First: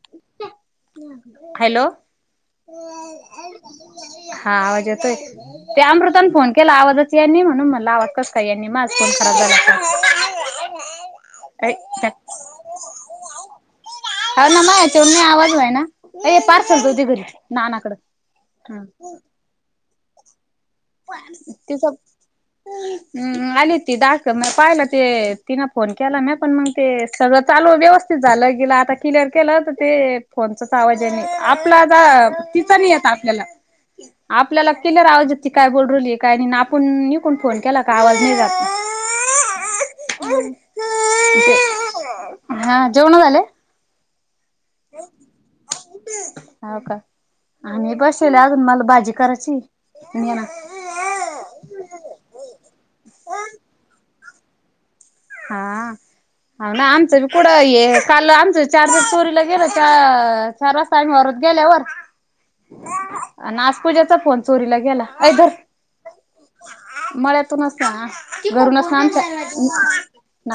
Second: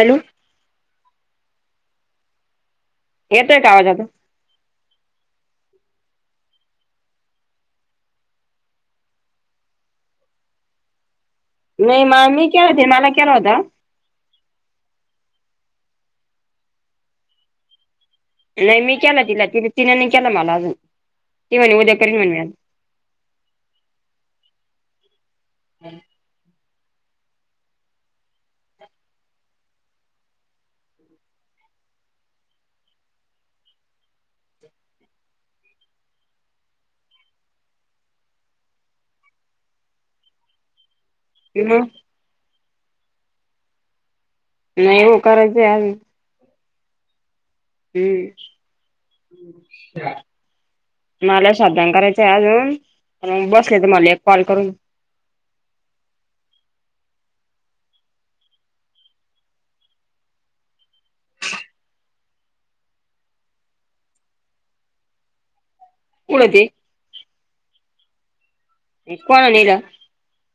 Hello. Hello येतोय का आवाज आता हा आवाज येतोय ते अमृत फोन केला आवाजच यांनी म्हणून मला आवडतस का यांनी माज फोन करा झाला. नाही का म मी केले होते मला केला होता हा ना मा याचेव मी आवाज व आहे ना पार्सल करती घरी नानाकडं. नाही ह मी केला तिला ति तिनेनी केला मला अजून ती म्हणे उद्या तिचम् करीन म्हणे आली ती दाख म पाहिला ते तिन फोन केला म पण मग ते सगळं चालू व्यवस्थित झालं गे आता क्लिअर केलं तर ते फोनचाच आवाज आहे आप तिचा नाही य आपल्याला आपल्याला केल्याज ती काय बोलरली काय नाही आपण इकडून फोन केला का आवाज नाही जातो. आज मग हा जेवण झाले. नाही येव कारायचे आजून हो का आणि बसले अजून मला भाजी करायची ये ना. मला शाबूदा करायचंय अजून बसले तर मला एक कॉल करून हा. हा ना आमचं बी कुठं हे काल आमचं चार दिवस चोरीला गेलं च चार वाजत आम्ही वरच गेल्यावर पूजेचा फोन चोरीला गेला अआई धर कुठते? मळ्यातूनच ना घरूनच ना आमच्या कोणा नेलं [unintelligible]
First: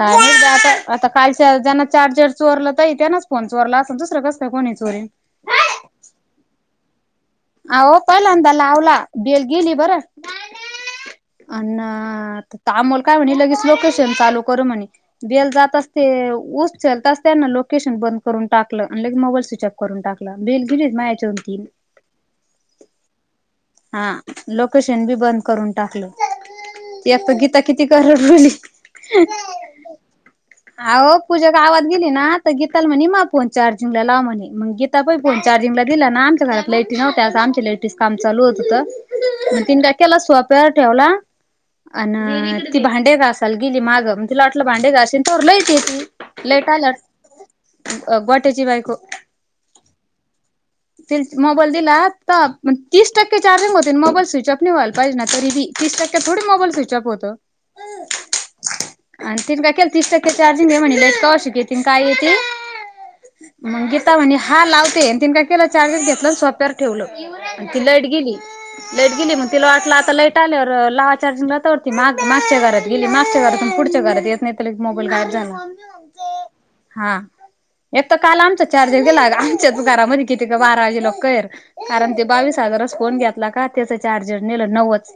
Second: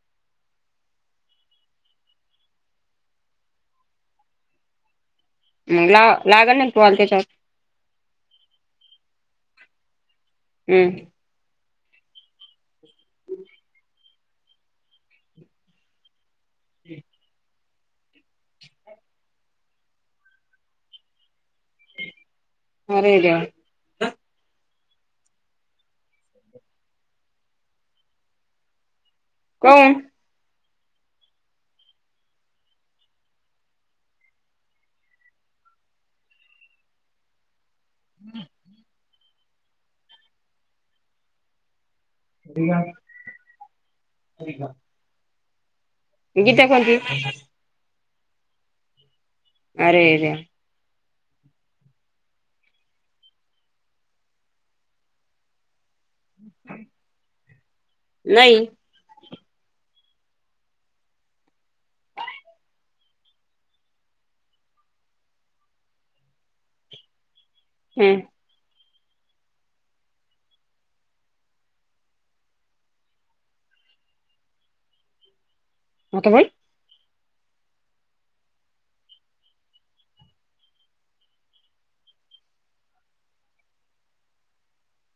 आता आता कालच्या ज्यांना चार्जर चोरलं तर त्यांनाच फोन चोरला असल दुसरं कसकाय कोणी च चोरेन मग ला लागल ना कॉल त्याच्यात अ हो पहिलांदा लावला बेल गेली बरं. हम्म. अ अमोल काय म्हणे लगेच लोकेशन चालू करू म्हणे बेल जात असते. उ चलताचा लोके लकेशन बंद करून टाकलं आणि लगे मोबाईल स्विच ऑफ करून टाकला बेल गेली मॅचन तीन अरे देवा हा लोक. शन बी बंद करून टाकले एक तर गीता किती करड बली कोण [unintelligible] अ पूजा गावात गेली ना तर गीताला म्हणेमा फोन चार्जिंग लाव म्हणे मग गीता पण फोन चार्जिंग तमला दिला ना आमच्या घरात लाईटी नव्ह्या आं आमच्या लाईटीच कामचालू होत होतं. म तीन टाक्याल सोफ्यावर ठेवला. अ ती भांडे घासायला गेली मागे मग तिला वाटलं भांडे घाशीन तोवर लाईट इन. गीता कोणती? गोट्याची बायको अरेर. ते मोबाईल दिला तर मग तीस टक्के चार्जिंग होते मोबाईल स्विच ऑफ न व्हायला पाहिजे ना तरीबी तीस टक्क्यात थोडी मोबाईल स्विचअप होत. नाही आणि तिन काय केलं तीस टक्के चार्जिंग घे म्हणले क शक ये ति काय ये ते. मग गीता म्हणे हा लावते तीने काय केला चार्जिंग घेत. ना सोप्यावर ठेवलं ति लाईट गेली. हम्म लेट गेली मग तिला वाटलं आता लाईट आल्यावर लावा चार्जिंगला तोडती माग मागच्या घरात गेली मागच्या घरात पुढच्या घरात येत नाही त्या मोबाईल गायब झाला आता बाई हा एक तर काल आमचा चा चार्जर गेला आमच्या घरामध्ये किती का बारा वाजे ल कर कारण ते बावीस हजारच फोन घेतला का त्याच चार्जर नेलं नववच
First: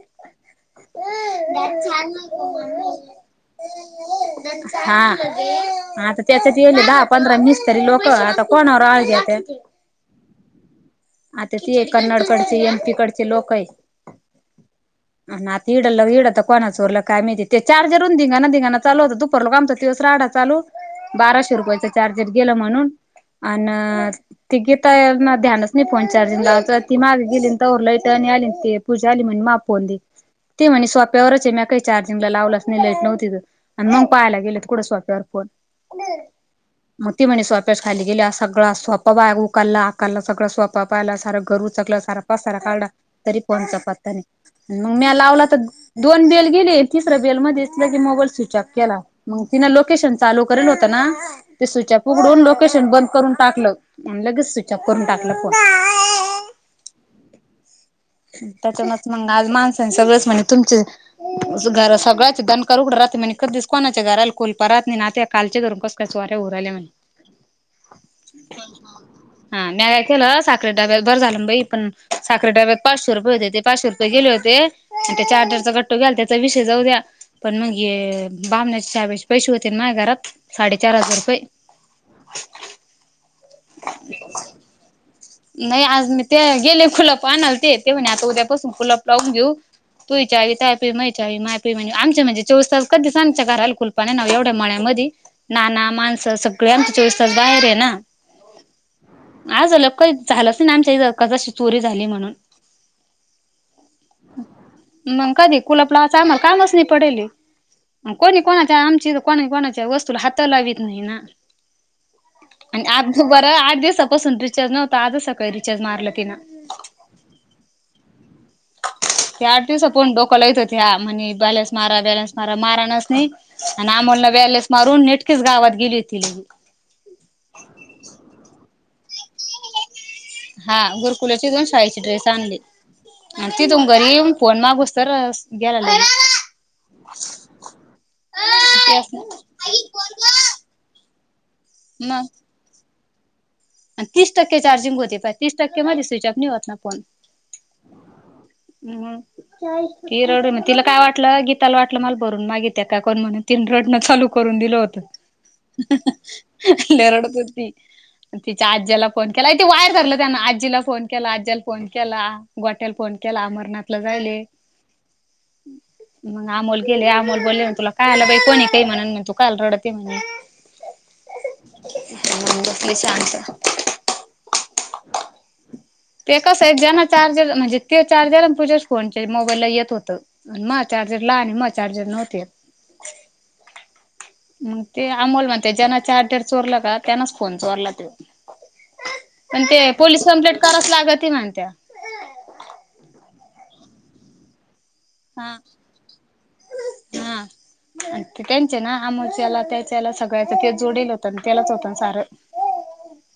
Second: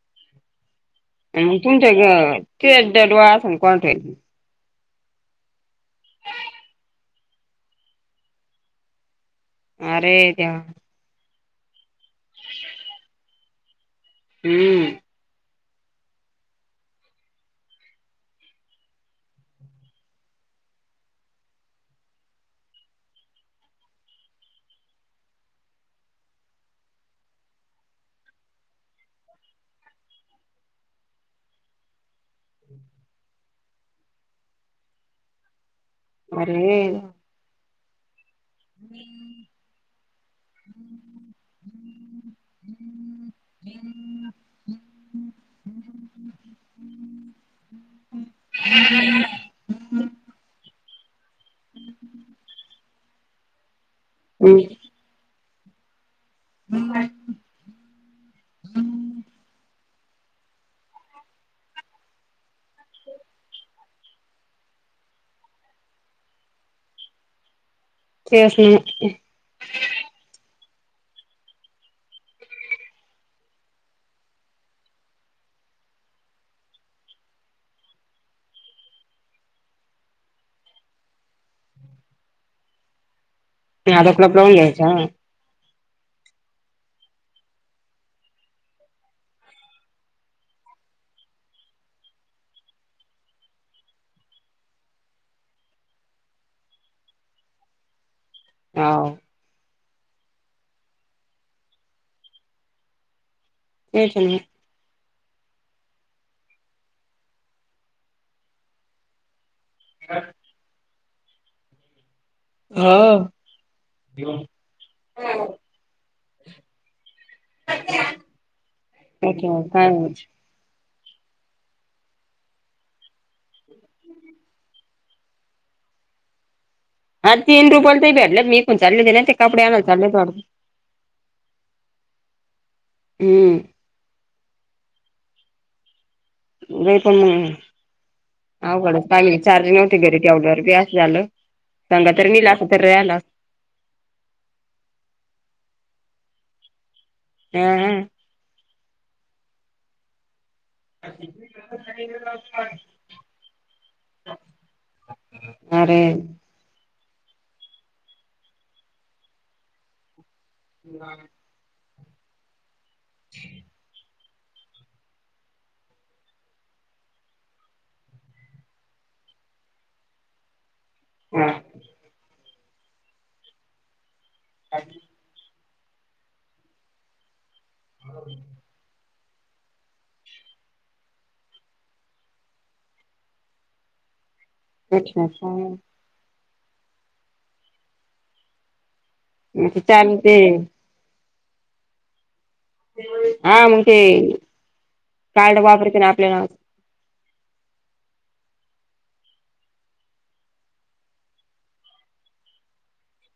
तुमच्या ते दडवा अस कोणठ हा आता त्यासाठी येले दहा पंधरा मिसतरी तरी लोक आता कोणावर आळ अरे देवा आता ते कन्नड कडचे एमपी कडचे लोक आहे हम्म [unintelligible] ल बाराशे रुपयाच चार्जर गेलं म्हणून गीताई ना ध्यानच मी फोन चार्जिंग लावती ती मागे गेली तर लाईटर्न आली ते पूजाली म्ह मझे फोन दे ते म्हणेज सोप्यावरच आहे मी काही चार्जिंग लावलंच नाही लाईट नव्हती त आणि मग पाहायला गेले तर कुढं सोप्यावर फोन अरे मग ती म्हणे सोप्याच खाली गेल्या सगळा स्वपं बाय उकालला आकालला सगळ स्वप पायला सारा घर उचकलं सारा पास सारा काढला तरी पण च पाततानी मग मी लावला तर दोन बेल गेले तिसऱ्या बेलमध्येध्ये की मोबाईल स्विच ऑफ केला मग तिन लोकेशन चालूेल ते स्विचप उघडून लोकेशन बंद करून टाकलं लगेच स्चप करून टाकलं कााय हम् त्याच्यानच मंग आज माणसांच रस म्हणजे तुमचे घर सगळ्याच दनकर उघड राहते म्ह दिस कोणाच्या घराला कुल परत नाही नात्या कालचे कररून कस कायच उरले म्हणे हा हा म काय केलं सा साखरे डव्यात बर झालं बाई पण साखरे डव्या पाचशे रुपये होते ते पाचशे रुपये गेले होते आणि त्या चार्जरचा कट्टो घ्याला त्याचा विषय जाऊ द्या पण मग बमण्याच्या हाब्याचे पैसे होते माय घरात साडेचार हजार रुपये हा नाही आज मी ते गेले फुलप आणल ते ते म्हणे आता उद्यापासून फुलप लावून घेऊ तु आ तय पी मै आवी माय पी म्हणजेमचे म्हणे चोवीस तास कधीच आम घ हलकुल पाणी नाव एवढं म्हणा कधी नाना माणसं सगळे आमच्या चोळीस तास बाहेर आहे ना हाव आ झालो का चालच ना आमच्या कशी चोरी झाली म्हणून तेच नाही आहे मग कधी कुलपलाच आम्हाला कामच नाही पडेल कोणी कोणाच्या आमची कोणी कोणाची वस्तू हाता लावीत नाही ना आणि आठ हो. बरं आठ दिवसापासून रिचार्ज नव क का रिचार्ज मारलं तेना त्याच्यावर याठ दिवस काय पण डोकलाहीच हो म्हणे बॅलेस मारा वॅलस मारा मारा नच नाही आणि आमोलला वॅलेस मारून नेटकीच गावा गेली होती ल हा तीन रुपयाला ते भटलात मी कोण चालले ना ते कपडे आणायला चालले होते वाटतं. हा गुरकुलाची दोन शाळेची ड्रेस आणली आणि ती हम्म तुम घरी फोन मागूस तर गेला नाहीई पण अवघड पागली चार्ज नव्हती घरी ते एवढ्या ववर बीस झालं सांगा तरी नीला अस तरला आणि तीस टक्के चार्जिंग होते प तीस टक्के माझी स्विचऑफ निवत ना फोन हम्म हम्म हम् कीरडन तिला काय वाटलं गीताला वाटलं मला भरून मागिते काय कोण म्हण तीन रडनं चालू करून दिलं होतं अरे लेरडपरती तिच्या आज्याला फोन केला त वायर गलं ण आजीला फोन केला आज्याला फोन केला गोट्याला फोन केला मरणातला जायले मग आमोल गेले आमोल बोलले तुला काय आला बाई कोणी काही म्हण तू कायला रडत म्हणे हम कसली सांगस अ ते कसं आहे ज्याना चार्जर म्हणजे ते चार्जर तझ्याच फोन मोबाईल ला येत होत मग चार्जर ला आणि मग चार्जर नव्ह [inaudible] मग ते अच्छा अमोल अच्छा म्हणते ज्यांना चार्जर चोरलं का त्यांनाच फोन चोरला ते पण ते चार्जिंग पोलीस ते कम्प्लेंट कराच लागत म्हणत हा मग ते हा काड वापरते ना आपल्याला हा. ते त्यांचे ना आमच्याला त्याच्याला सगळ्याच ते जोडेल होतं आणि त्यालाच होतं सारं ह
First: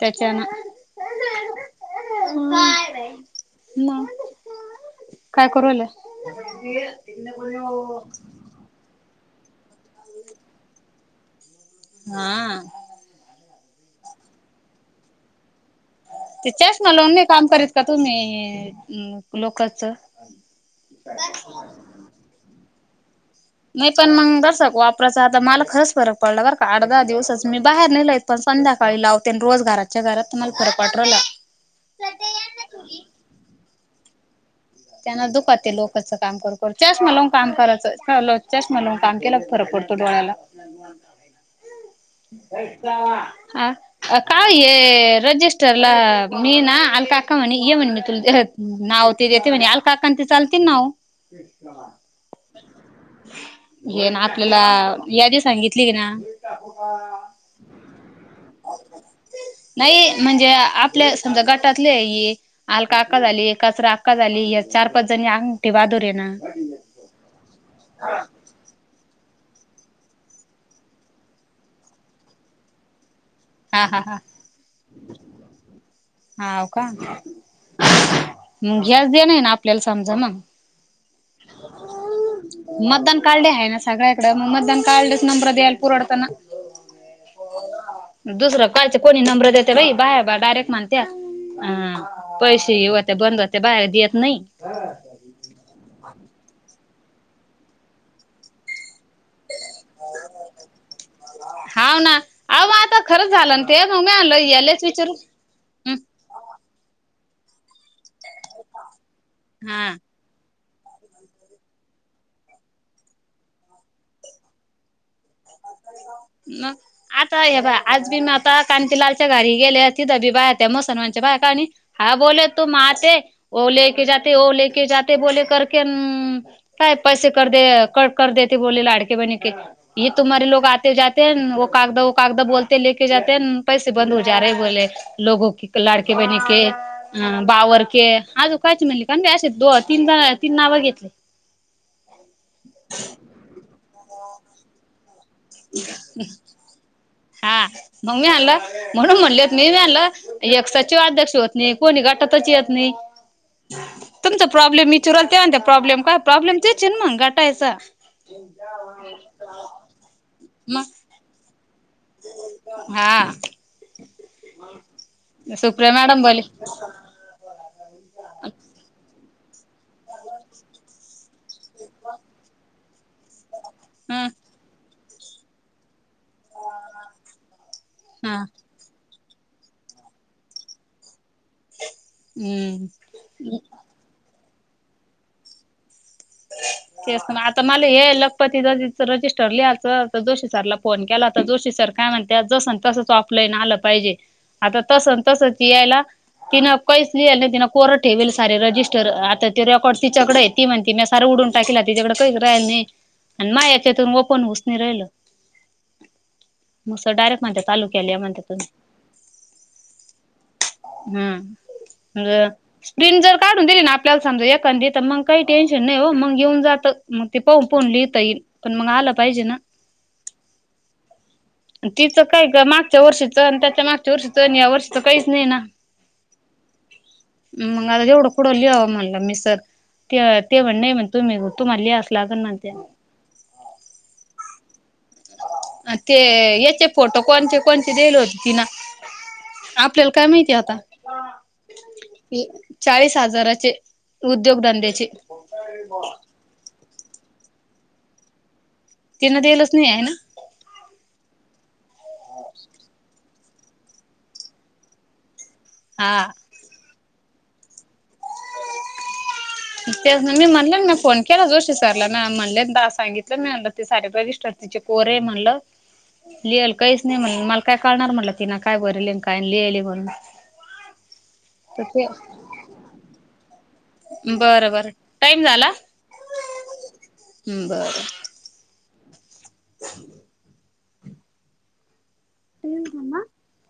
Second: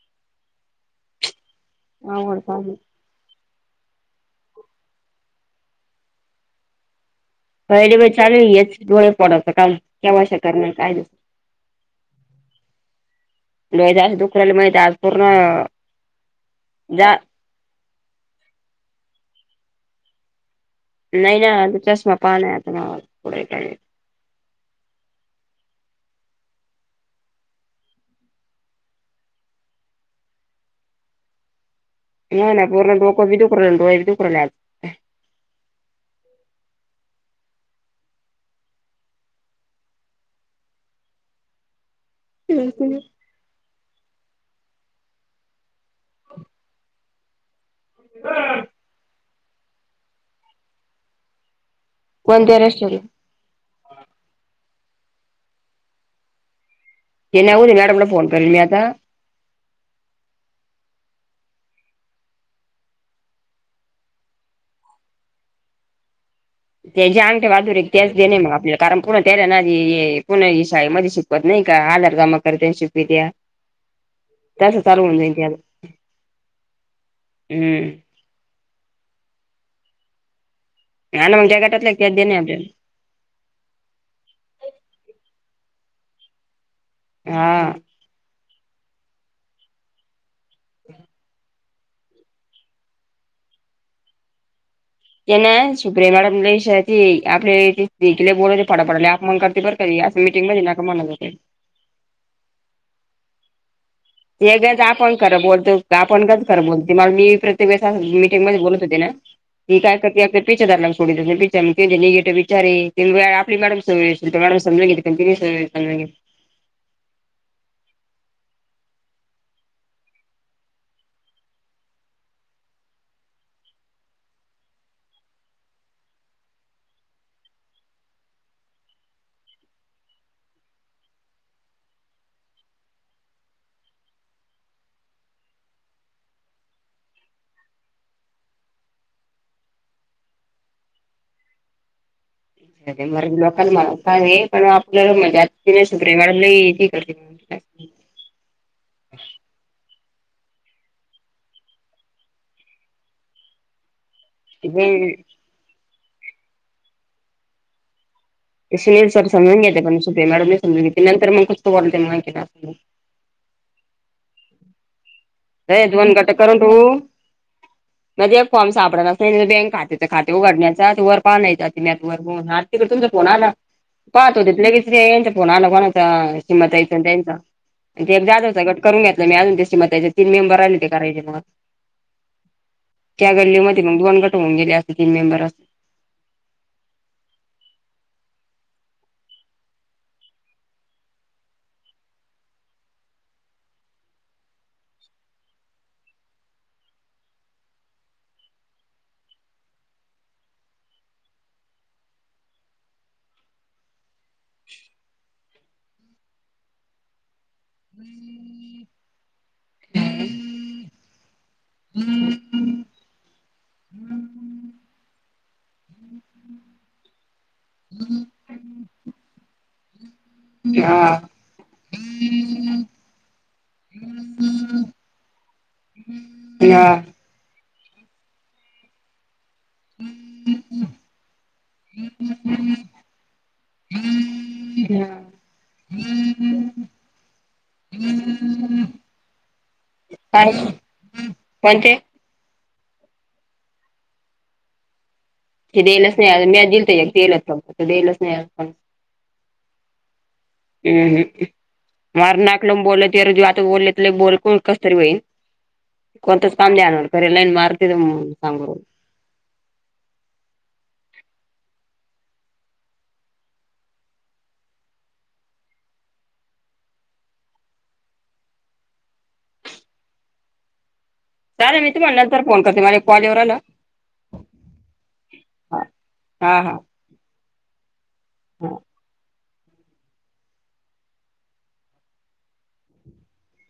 त्याच्या ना अवरल काम मग काय करू राहील हडी चालच डोळे पडाता काल केव श करणार काय दिस हा डोळे लई दुख राहिले माहित आज पूर्ण ते चष्मा लावून जा नाही का काम करीत का तुम्ही लोकच नाहीय नाही आता चष्मा नाही आता ना नाही पण मंग बस वापरायच आता मला खरच फरक पडला बरं का आठ दहा दिवसच मी बाहेर नेयत पण संध्याकाळी लावते रोज घराच्या घरात मला फरक वाटला नाही नाही पूर्ण डोक बी आणि डोळ बी दुकुरहील्या त्यांना दुखातते लोकचं काम करून करून चष्मा लावून काम करायचं चष्मा लावून काम केला फरक पडतो डोळ्याला हा अ काय रजिस्टर ला मी ना अल काका मणी ये म्हणे मी तु नाव ते येते म्हणे अलका ती चालते नाव कोणत्या रेस्टॉरंट ये ना आपल्याला यादी सांगितली की ना ते नाही उद्या मॅडमला फोन करेल मी आता नाही म्हणजे आपल्या तुमच्या गटातले आहे आलका आका झाली कचरा अलका झाली या चार पाच जणी अंगठा बहादूर आईना ना ते जे अंगठे बहादुर तेच देणे मग आपल्याला कारण पुणा त्याला आ पुणा शाळे मध्ये शिकवत नाही का आधार जमा करत त्यां शिकवीत त्या हा हा हा तसं चालवण जाईन हाव का मग घ्यास दे ना ना आपल्याला समजा मग आणि मग ज्या गटातल्या त्याच देणे आपल्याला मतदान कार्ड आहे ना सगळ्याकडे मग मतदान कार्ड नंबर यालपूरढताना हा दुसरं कालचे कोणी नंबर देते बाई बाहे बा डायरेक्ट माणते हा पैसेही होते बंद होते बाहेर देत नाही त्यांना सुप्रिया मॅडम लई श ते आपल्याला लई बोल फडफडा बोलते मग करते बर क असं मीटिंगमध्ये म्हणत नाका होते हाव ना अहो मग आता खरंच झालं ना ते मग मी आलं हेच हेच यालेच विचारू आपण खरं बोलतो हम्म आपण ग खरं बोलतो मग मी प्रत्येक व बोलत होते ना की हा काय करते [unintelligible] [inaudible] मग आता हे बा आज बी मी आता कांतीलालच्या घरी गेले तिथं बी बायात्या मुसलमानच्या बाया काणी हा बोले तुम आते ओले के जाते ओ लेके बोले कर म्ह ह काय पैसे कर दे कर देती बोले लाडके बहन के ये तुम्हारे लोग आते जाते कागदा ओ कागदा बोलते लेके जाते पैसे बंद हो जा र बोले लोगो लडके बहन के बावरके आजो काची म्हणली असो तीन ज तीन नाव घेतले. [inaudible] सुप्रिया मॅडम लई हे करते हा मग मी आणलं म्हणून म्हणलेत मी मी आणलं यसााचे अध्यक्ष होत नाही कोणी गटातची येत नाही तुमचा प्रॉब्लेम मी ते चुराल तेव्हा ते प्रॉब्लेम काय प्रॉब्लेम ते चेन मग गटायचा सुनील सर समजून घेते पण सुप्रिया मॅडम नही समजून घेते नंतर मग [inaudible] हा र सुप्रिया दोन मॅडम घटक बोले कर तू मध्ये एक फॉर्म सापडना बँक खात्याचं खाते उघडण्याचा वर पाह नाहीयचा वर ह तिकडे तुमचा फोन आला ह पाहत हो त ल कसरी यांच्या फोन आला कोणा हा [inaudible] त मेंबर कराय हम्म त्या गडली दोन ग होऊन गेले अस तीन मेंबर अस तेच ना आता मला हे लखपती जच रजिस्टर लिहायं जोशी सरला फोन केला तर जोशी सर काय म्हणत जस तसच ऑफलाईन आलं पाहिजे आता तस तसच यायला तिनं काहीच लिहिल ना तिं कोरं ठेवेल सारे रजिस्टर आता ते रेकॉर् ती चगडं आहे ती म्हणते म सार उडून टाकला तिच्याकडं काही राहिल नाही आणि मा याच्यातून पन उसणी राहिल मगस डायरेक्ट म्हणत तालुक्याला या म्हणत तुम्ही हम हा अ स्प्रिंग जर काढून दिली ना आपल्याला समजा एखांदी मग काही टेन्श नाही हो मग येऊन जात मग ते पा पोन लिहता येईल पण मग आलं पाहिजे ना हा तिचं काय का मागच्या वर्षीच आणि त्याच्या मागच्या वर्षीच आणि या वर्षीच काहीच नाही ना हां मग आता जवढं कुठं लिहावं म्हणला मि सर ते ते म्हण नाही म्हण तुम्ही तुम्हाला लिहास लागल ना त्या ते याचे फोटो कोणचे कोणचे दिले होते तिन आपल्याला काय माहिती आता कोणते चाळीस हजाराचे उद्योगधंद्याचे के ल स्नेह म्याज जल य तेला स्नेह त्यांना दयलाच नाही आहे ना हम्म हम्म मार नाक लाून बोललात रजू आता बोललेत बोल कस तरी होईल हा कोणतच कामलीणाररलान मारत सांगर ते मी म्हणले ना फोन केला जोशी सरला ना म्हणले सांगितलं म म्ह ते सारे ब तिचे कोरे म्हणल लिहिल काहीच नाही म्हण मला काय कळणार म्हटलं तिन काय बरल काय लिहिले म्हणून चालेल तर मी ते तुम्हाला नंतर फोन करते माझ कॉलवर आला बरं बर टाइम झाला हा हा बर हो [inaudible] [unintelligible] [unintelligible]